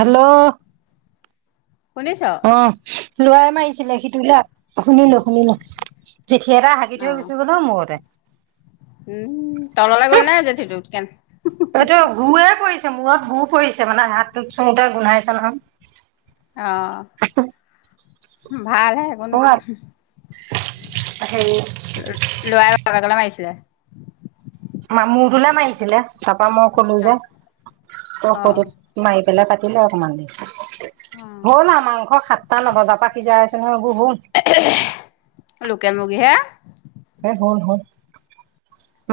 Hello, শুনিছ অহ', লৰাই মাৰিছিলে সিটোলা শুনিলো- শুনিলো। জেঠী এটা হাগি থৈ গুচি গ'ল অ', মোৰতে। ওম, তললে গল নে জেঠী টো কেন এইটো গুয়ে পৰিছে মূৰত গো পৰিছে মানে হাতটোত চোমোতে গোন্ধাইছে নহয়। অহ, ভালহে একো নহয় হেৰি লৰাই বেলেগলে মাৰিছিলে। মামূৰ্টোলে মাৰিছিলে ত কাৰণ মই কলো যে, অঁ তই অঁ কৌৰটত নাই। পেলাই কাটিলে অকণমান দেৰি। অঁ হ'ল আৰু মাংস সাতটা নবজাৰ পৰা সিজাই আছো। [unintelligible] [unintelligible] লোকেল মুৰ্গী হে। হে হল- হল।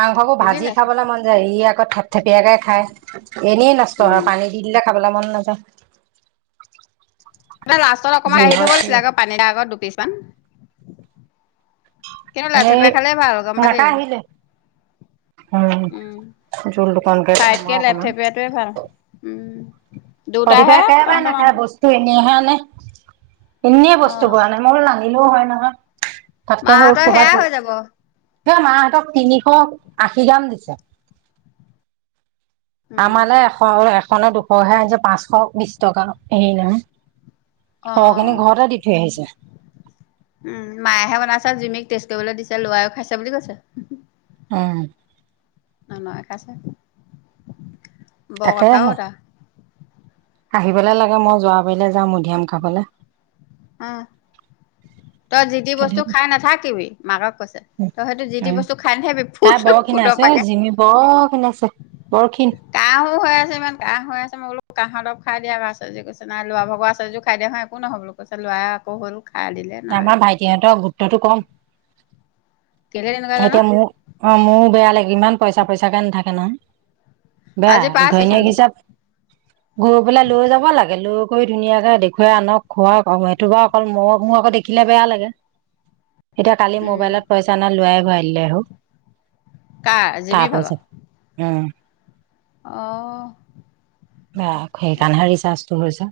মাংসবোৰ ভাজি সিজিলে চাগে, খাবলৈ মন যায় ইয়াক কত থেপথেপিয়াকে খায়। এনেই নষ্ট হয় উম পানী দি দিলে খাবলৈ মন নায [unintelligible] লাষ্টত অকণমান কাহি থব লাগিছিলে আকৌ পানী দিয়া আগত দু পিচ মান। কিন্তু, এই লেথেপিয়াই খালে ভাল গম পালি। নাকা আহিলে উম জোলটোকন ফ্ৰাইতকে [unintelligible] লেথেপিয়াটোৱে ভাল উম সদিপে দুটাহে একবাই তহঁতৰ নাখায় মানুহ বস্তু এনেহে। নে ইনে বস্তু অঁ বো আনে মোৰ বোলো শিকিলো হয় নহয়। মাহঁতৰ সেয়াই হৈ যাব। সে মাহেঁতক তিনিশ আশী গ্ৰাম দিছে। উম আমালে এশ হে এশ নে দুশহে আনিছে পাঁচশ বিশ টকা সেই নহয়। সৰখিনি অঁ ঘৰতে দি থৈ আহিছে। উম মায়হে বনাইছে জুমিক টেষ্ট কৰিবলৈ দিছে লোৱাইও খাইছে বুলি কৈছে। অ। মামই খাইছে। ব কথাও তাকেহে তা আহিবলে লাগে মই যোৱাবাৰিলে যাম মধিয়াম খাবলৈ। অ তই যিটি বস্তু খাই নাথাকিবি মাকক কৈছে তই সেইটো যিটি বস্তু খাই নাথাকিবি ফুট তাই বৰ ফুটৰ খিনাইছে অ পাকে জিমি বৰ খিনাইছে বৰ ক্ষীণ। কাহো হৈ আছে ইমান কাঁহ হৈ আছে মই বোলো কাঁহ দপ। খাই দিয়া [unintelligible] কছে নাই ল' ভগ আছে যো খাইয় দিয়া হয় একো নহয় বোলো। কৈছে লোৱাই আকৌ হ। আমা ভাইটি হেতৰ গুত্বটো কম। কেলে তেনেকুৱা জানো এতিয়া মোৰ অ মোৰো বেয়া লাভিল ইমান পইচা পইচাকে নাথাকে নহয়। আজি বেয়া পাইছেচোন ঘৈণীয়েক হিচাপ। গৈ পেলাই লৈ যাব লাগে লোক। কৈ ধুনীয়াকে দেখুৱাই আনক খোৱা এইটো বাও অকল মোক। মো আকৌ দেখিলে বেয়া লাগে। এতিয়া কালি উম, মোবাইলত পইচা না লোৱাই। হোৱাই আহিলে হ। কাৰ জিমি ভাগ। বা আচ্ছা সেইকাৰণে ৰিজাছটো হৈছে।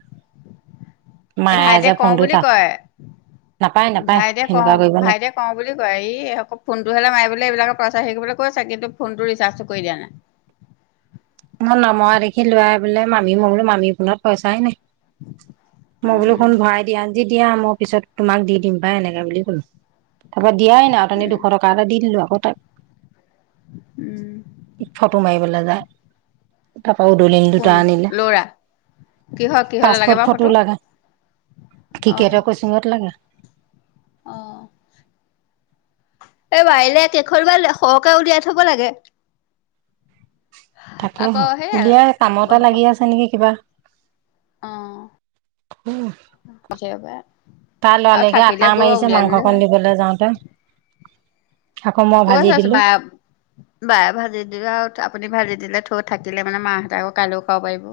এই মায়ে যে ভাইটিয়ে কওঁ ফোনটো বুলি তা কয়। নাপায় নাপায় ভাইটে কওঁ সেনেকুৱা কৰিব নাপায় ভাইটে কওঁ বুলি কয় ই ফোনটো হ'লে মাৰিবলে এইবিলাক। সেই কেবলে কৈ ছাগে তোক ফোনটো ৰিচাৰ্জ কৰি দিয়া নাই। মই নমৰা দেখি লৰাই বোলে মামি, মই বোলো মামী ফোনত পইচাই নাই। মই বোলো উম হুন ভৰাই দিয়া আজি এতিয়া মই পিছত তোমাক দি দিম পাই এনেকে বুলি ক'লো আগৰ দিয়াই নাই অথনি উম দুশ টকা এটা দি দিলো আকৌ তাক উম ফটো মাৰিবলৈ যায়। তা অৌ দলিন কোন দুটা আনিলে ল'ৰা কিহৰ কিহলে লাগে পাছপৰ্ট বাৰু ফটো লাগে। টিকেটৰ ক্ৰচিংত লাগে। অঁহ। এই পাৰিলে কেখনমান সৰহকে উলিয়াই থব লাগে। আকৌ থাকেহে সেই উলিয়াই কামতে লাগি আছে নেকি কিবা। অ অ, বিচাৰিব পাৰে। তাৰ আৰু লৰালেকে থাকিলে আটা গৈ মাৰিছে উলিয়াই ললে হ'ল মাংসকণ দিবলৈ যাওঁতে। আকৌ মই ভাজি কৈছে ছো দিলোঁ বায়ে বায়ে ভাজি দিলে আৰু আপুনি ভাজি দিলে, চৰুত থাকিলে মানে মাহঁতে আকৌ কাইলৈও খাব পাৰিব।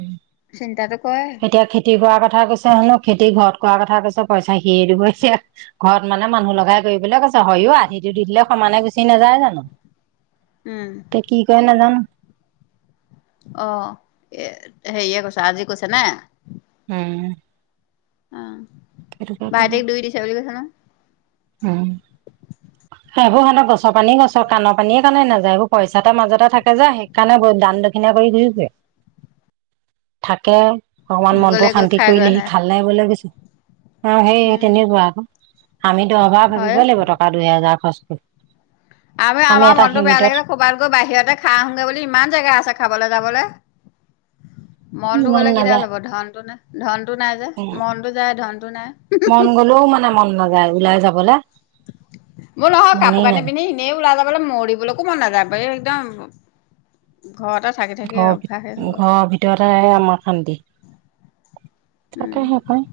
উম, চিন্তাটো কৰে এতিয়া খেতি কৰা কথা কৈছে হেনো খেতি ঘৰত কৰা কথা কৈছা পইচা সিয়ে দিব এতিয়া, ঘৰত মানে মানুহ লগাই কৰিবলৈ কৈছে, হয়ও আধিটো দি দিলে সমানে গুচি নাযায় জানো? উম কে কি কয় নাজানো। অ এ হেৰিয়ে কৈছে আজি কৈছে নে? উম। অঁহ। সেইটোকে কলে ভাইতিক দুই দিছে বুলি কৈছে নহয়। উম। সেইবোৰ সিহঁতৰ গছৰ পানি গছৰ কাণৰ পানীয়ে কানে নাযায়, সেইবোৰ পইচাতে মাজতে থাকে যে, সেইকাৰণে ব দান দক্ষিণা কৰি দি দিয়ে। থাকে অকমান নহয় গলে মনটো গৈ শান্তি খাই গৈ কৰিলে সি আহা থাল মাৰিবলৈ গৈছে। অ সেই উম তেনেুৱা আকৌ আমি অভাৱ হয় ভাবিবই লাগিব টকা দুহেজাৰ খৰচ কৰিবলে। আৰু আমাৰ মনটো বেয়া লাগিলে ক'ৰবাত গৈ বাহিৰতে খাই আহোগৈ বুলি ইমান জেগা আছে। খাবলৈ যাবলে, মনটো মন গলে কি নাযায় দাল হব ধনটো নাই, ধনটো নাই যে মনটো যায় ধনটো নাই। লে। মোৰ নহয় কাপোৰ কানি পিন্ধি এনেই ওলাই যাব বলে মৰিবলৈকো মন নাযায় এই একদম ঘৰতে থাকি থাকি ঘৰৰ ভ অভ্যাসেই হৈ গ'ল ঘৰৰ ভিতৰতে অহ আমাৰ শান্তি উম তাকেহে পায়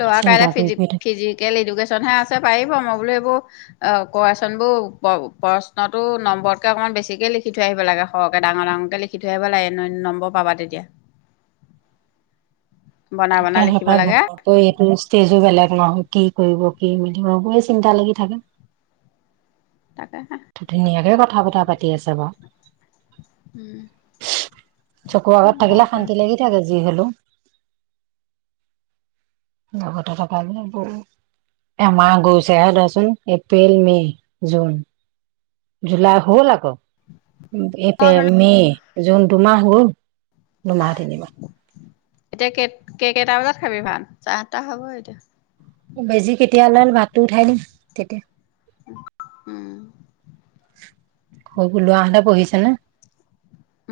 ল'ৰা কাইলে চিন্তা ফিজ কৰি কৰি থাক ফিজিকেল এডুকেশ্যনহে আছে পাৰিব মই বোলো এইবোৰ অ কোৱাচোন বোৰ প্ৰশ্নটো নম্বৰতকে অকনমান বেছিকে লিখি থৈ আহিব লাগে সৰহকে ডাঙৰ ডাঙৰকে লিখি থৈ আহিব লাগে নম্বৰ পাবা তেতিয়া বনাই সে বনাই লিখিব সেপাই লাগে ঘপককে এইটো ষ্টেজো বেলেগ নহয় কি কৰিব কি মিলিব সেবোৰে চিন্তা লাগি থাকে তাকে ধুনীয়াকে কথা বতৰা পাতি আছে বাৰু চকু আগত থাকিলে মই শান্তি লাগি থাকে যি হলেও লগতে থকা যে গোট এমাহ গৈছেহে ৰাচোন এপ্ৰিল মে জুন জুলাই হল আক এপে মে জোনটো মাহ হল দুমাহ তিনিমাহ এতিয়া ক কেই কেইটা বজাত খাবি ভাত চাই সাতটা হব এতিয়া বেজি কেতিয়া ল ভাতটো উঠাই দিম তেতিয়া উম স লোৱাহতে পঢ়িছে নে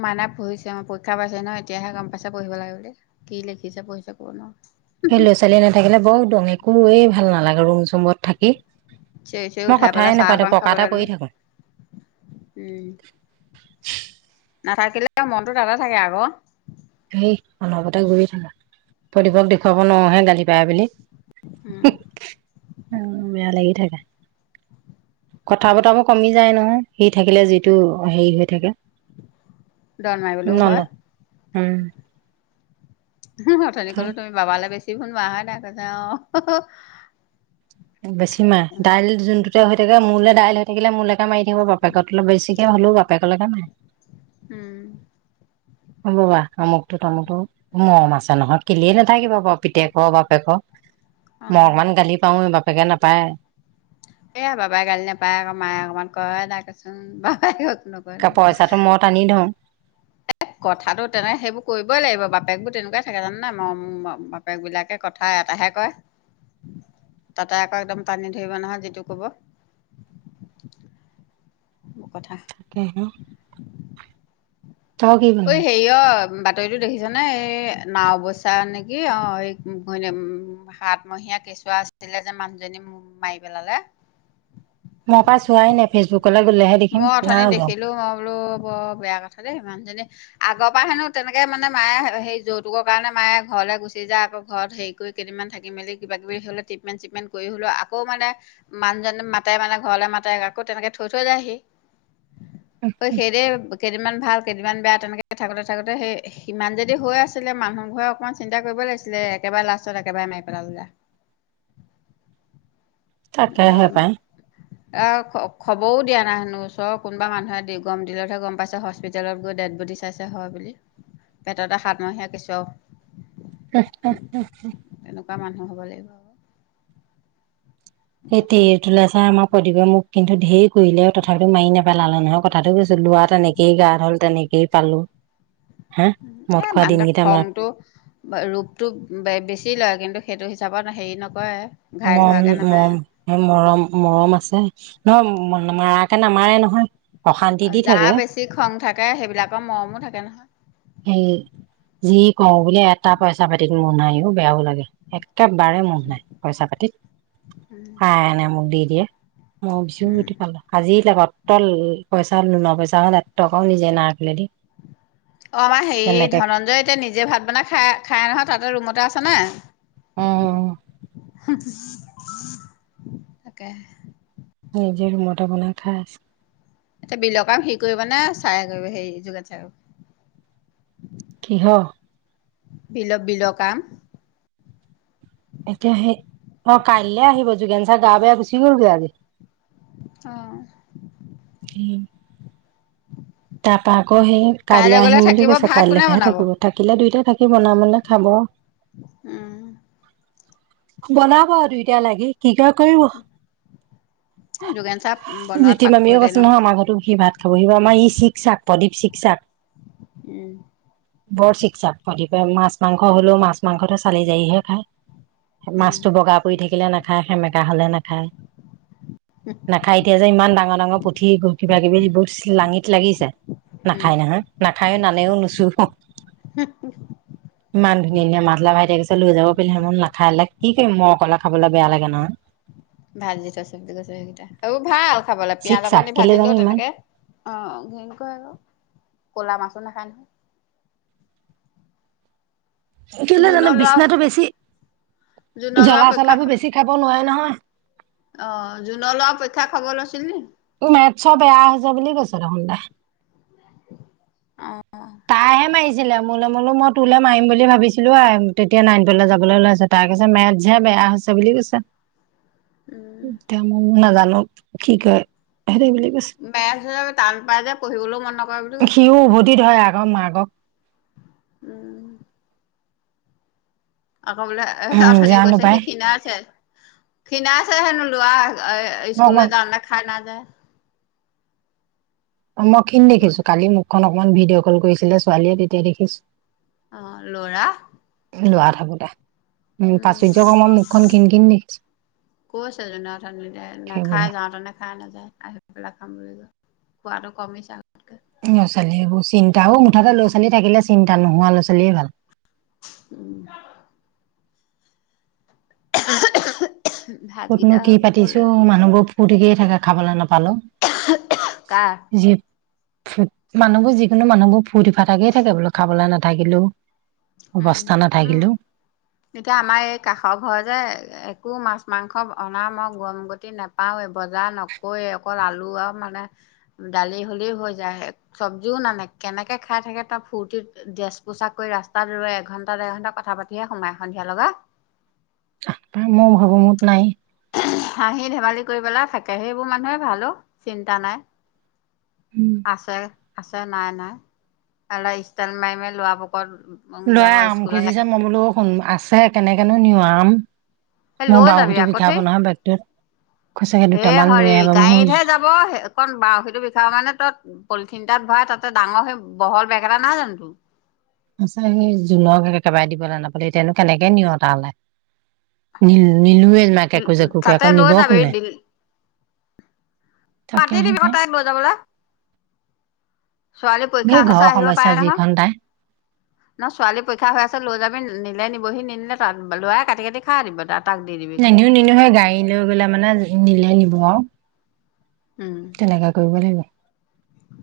মানে পঢ়িছে আমাৰ পৰীক্ষা পাইছে ন এতিয়াহে গম পাইছে পঢ়িব লাগে বুলি কি লিখিছে পঢ়িছে ক'ব নোৱাৰো সেই ল'ৰা ছোৱালী নাথাকিলে বৰু উদং একোৱেই ভাল নালাগে ৰুম চুমত থাকি চিঞৱি চিঞৰি মই উঠাই কথাই পেলাই চাহ নাপাতো অঅন খাব পকাতে পৰি দিলো থাকো উম নাথাকিলে মনটো দ থাকে আক সেই অনৱতে গৈয়ে থাকা প্ৰদীপক দেখুৱাব নোৱাৰোহে গালি পাই বুলি উম। উ বেয়া লাগি থাকা কথা বতাবোৰ কমি যায় নহয় সি থাকিলে যিটো হেৰি হৈ থাকে দল মাৰিবলৈও নল হয় উম অথনি কলো তুমি বাবালৈ বেছি ফ বাহা থাক যা অ বেছি মাহ দাইল যোনটোতে হৈ থাকে মোলে দাইল হৈ থাকিলে মোলৈকে মাৰি থাকিব বাপেকত অলপ বেছিকে হ'লেও বাপেকলৈকে মাৰে উম হ'ব বা তমুকটো তামুকটো মৰম আছে নহয় কিলিয়ে নাথাকিবা বাৰু পিতেকৰ বাপেক অ মই অকমান গালি পাও নি বাপ বাপেকে নাপায় এইয়া বাবাই গালি নোপায় আকৌ মায়ে অকমান কয় থাকে ক কচোন বাবাই ক পইচাঁটো মই টানি ধওঁ কথাটো তেনেকে সেইবোৰ কৰিবই লাগিব বাপেক বোৰ তেনেকুৱাই থাকে জান নাই ম বাপেক বিলাকে কথা এটাহে কয় তাতে আকৌ একদম টানি ধৰিব নহয় যিটো কব। মোৰ কথা থাকে ন অই, হেৰিয়- বাতৰিতো দেখিছানে এই নাও অৱস্যা নেকি অ, এই ঘৈণী উ হাতমহীয়া কেঁচুৱা আছিলে যে মানুহজনী মাৰি পেলালে মই কহ চোৱাই নাই ফেচবুক মই অথনি দেখিলো মই বোলো বৰ বেয়া কথা দেই ইমান জনে আগৰ পৰা হেনো তেনেকে মানে মায়ে সে যৌতুকৰ কাৰণে মায়ে ঘৰলৈ গুচি যায় আকৌ ঘৰত হেৰি কৰি কেইদিনমান থাকি মেলি কিবা কিবি হলে ট্ৰিটমেণ্ট চিটমেণ্ট কৰি হ'লেও আকৌ মানে মানুহজনে মাতে মানে ঘৰলে মাতে আকৌ তেনেকে থৈ থৈ যায়হি- অই সেইৰে কেইদিনমান ভাল কেইদিনমান বেয়া তেনেকে থাকোঁতে থাকোঁতে সেই ইমান যদি হৈ আছিলে মানুহ ঘৰে অকণমান চিন্তা কৰিব লাগিছিলে একেবাৰে লাষ্টত একেবাৰে মাৰি পেলালে যা তাকেহে অম পাই অখক খবৰো দিয়া নাই হেনো ওচৰৰ কোনোবা মানুহে দি গম দিলতহে গম পাইছে হস্পিটেলত গৈ ডেড বডি চাইছে হয় বুলি পেটত এটা হাতমহীয়া কেচুঁৱাও অহ অহ অহ এনেকুৱা মানুহ হ'ব লাগিব কথা সেইটটেৰি এইটোলে ছাৰ আমক কই দিবি মোক কিন্তু ঢেৰ কৰিলে তথাপিতো মাৰি নেপেলালে নহয় কথাটো কৈছো লৰা তেনেকেই গা হল তেনেকেই পালোঁ- এ মানুহটোৰ খংটো ৰূপটো বে বেছি লয় কিন্তু সেইটো হিচাপত হেৰি নকৰে- ঘাইল মম হোৱাকৈ মম নামাৰে মৰম মৰম আছে। নহয় মাৰাকে নামাৰে নহয়। অশান্তি দি থাকে যাৰ বেছি খং থাকে সেইবিলাকৰ মৰমো থাকে নহয়। সেই যি কওঁ বুলে এটা পইচা পাতিত মোহ নাইও বেয়াও লাগে একেবাৰে মোহ নাই পইচা পাতিত [unintelligible] য়েহ [unintelligible] আজিলাগাত তল পইচা ন পইচা নহ এক টকাও নিজে নাৰাখিলে দেই অ আমাৰ হেৰি ধনঞ্জয় এতিয়া নিজে ভাত বনাই খাই খাই নহয় তহঁতৰ ৰুমতে আছে। উম কোনে [inaudible] তাকেঁ। নিজে মটা বনাই খাই আছে এতিয়া বিলৰ কাম হি কৰিব নে চাই কৰিব হেৰি যোগেন ছাৰক কিহৰ বিলপ বিলকাম এতিয়া সেই অ কাইলে আহিব যোগেন ছাৰ গা বেয়া গোচি গ'লগৈ আজি অহ। তাৰপা আকৌ সেই কাইলৈ গ'লে আহিম বুলি থাকিব কৈছে। ভাত কোনে কাইলৈখাইে বনাব থাকিব থাকিলে দুইটাত। থাকি বন মানে খাব। উম। বনাব দুইটায়া লাগি কি ক কৰিব। যোগেন চাহ বনোৱাত জ্যোতি মামিও পাকৈতে কৈছে নহয় আমাৰ ঘতো সি ভাত খাব সি আমাৰ ই চিকচাক প্ৰদীপ চিকচাক উম বৰ চিকচাক প্ৰদীপ। মাছ মাংস হ'লেও মাছ মাংসটো চালি যায়হে খায়। উম মাছটো বগা পৰি থাকিলে নাখায় সেমেকে। কা হলে নাখায়। নাখাই এতিয়া যে ইমান ডাঙৰ ডাঙৰ পুঠি গ। কিবা কিবি য বহুত লাঙিত লাগিছে। উম নাখায় নহয় না। খায়ো নানেও নুচো। হু হু। ইমান ধুনীয়া মাতা লগাইছিলো যাব পাৰি হলে না। খাই লে কি কৰিম মই অকলে খাবলৈ বেয়া লাগে নহয়। ভাজি থৈ চব কৈছ সেইকেইটা আৰু ভাল খাবলৈ চিক পিঁয়াজ চাক অকণ দি কেলে জানো ভাজিলোও ইমান তেনেকে অ ঘিনকৰেক ক'লা মাছ। একো নখাই নহয়। সেইটো জানো জোনৰ ল'ৰা বিচনাটো বেছি। জোনৰ ল'ৰা জ্বলা পৰীক্ষা চলাবোৰ বেছি খাব। ক নহয়। অ জুনৰ ল পৰীক্ষা খবৰ লৈছিল নি। ত মেছ বেয়া হৈছে বুলি কৈছ দেখোন তাই। অ তাহে মাৰিছে। ছিলে মোল মোলো মই তোলৈ মাৰিম বুলি ভাবিছিলো আৰু তেতিয়া নাইনটলৈ যাবলৈ ওলাই আছ তাৰ কৈছে মেট যে বেয়া হৈছে বুলি কৈছে। উম তেওঁ মোক নাজো। অ কি কয়। হেৰি বুলি কৈছে বেয়া আছে টান পাই যে পঢ়িবলৈও মন নকৰে বুলি কৈছে। আ মাক। উম। আকৌ বোলে এ উম আথনি জানো কৈছে পাই সেইখিনা ছে। খিণ ছে হেনো লোৱা। মই অকমান স্কুললৈ যান না খাই ন। লা। অ মই খিন দেখিছো কালি মোক। অকমান অকমান ভিডিঅ' কল কৰিছিলে ছোৱালীয়ে তেতিয়া দেখিছোঁ। অহ ল'ৰা। লোৱা থাকো দে। উম দেখিছো কৈছে যে দুইটাই সেইবোৰ নাখাই যাওঁতেও খাই নাযায় আহি পেলাই খাম বুলি। খোৱাটো কমিছে। ল'ৰা ছোৱালী এইবোৰ চিন্তা অঁহ মুঠতে ল'ৰা ছোৱালী থাকিলে চিন্তা নোহোৱা ল'ৰা ছোৱালীয়ে ভাল। উম। [unintelligible] ফূৰ্তিনো ভাতকেইটা কি হ'লে পাতিছোঁ মানুহবোৰ ফূৰ্তিকে থাকে খাবলৈ কাৰ নাপালেওঁ যি। ফ মানুহবোৰ যিকোনো মানুহবোৰ ফুৰ্তি ফাৰতাকে থাকে বোলো খাবলৈ নাথাকিলেও। উম অৱস্থা উম নাথাকিলেও এতিয়া আমাৰ এই কাষৰ ঘৰ যে একো মাছ। মাংস অনা মই গম গতি নাপাওঁৱে বজাৰ নকৰেই অকল আলু আৰু মানে দালি হলে হৈ যায় চব্জিও নানে কেনেকে খাই থাকে তাৰ ফূৰ্তিত ডেছ পোছাক কৰি ৰাস্তা। এঘন্টা দেৰ ঘন্টা কথা পাতিহে সোমাই সন্ধিয়া লগা। মই ভাবো মত নাই। হাঁহি ধেমালি কৰিবলে থাকে সেইবোৰ মানুহৰে ভাল অও, চিন্তা নাই। উম আছে আছে নাই নাই। চালা স্টাইল মাৰি মাৰি লৰাঁবোক। লয় আম খুজিছে মই বোলো শুন আছে কেনেকেনো নিওঁ আম। আম। এ লৈ যাবি আকৌ ঠেই, কৈছেগে হে দুটামান লৈ হৰি আহিবা মোৰ গাড়ীতহে যাব হেকন বাওঁ সিটো বিষাব মানে তই। চিন্তাত ভৰাই তাতে ডাঙৰ সেই বহল বেগ এটা নাই জানো তোৰ। তাইছত হেই জোলৰ বেগ একেবাৰে দিবলৈ নাপালোঁ এতিয়ানো কেনেকে নিয়ো তালে নি, নিলুৱে। মাক একো তোৰ জেকু কই, তাতে আকৌ লৈ নিব যাবি কোনে? পাতি তাকেহে দিবি পাই তাই বজাবলৈ। ছোৱালী এই পৰীক্ষা আছে ঘৰৰ আহিব সমস্যা পাৰে নহয় যিখন তাই ন ছোৱালী পৰীক্ষা হৈ আছে লৈ যাবি নিবি। নিলে নিবহি নিনিলে তাত ল'ৰাই কাটি কাটি খাই দিব তাতঁ। নিও নিনোকে গাড়ী লৈ গ'লে মানে নিলে নিব। অহঁ। উম তেনেকা কৰিব লাগিব।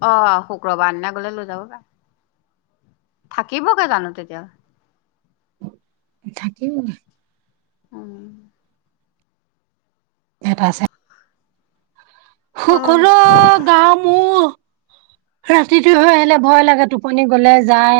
অ শুক্ৰবাৰ দিনা গলে লৈ যাব পায় থাকিবগে জানো তেতিয়া। থাকিব। উম। এটা আছে। অহ সকলোঁ গামোঁ। ৰাতিটো হৈ আহিলে ভয় লাগে টোপনি গলে যায়।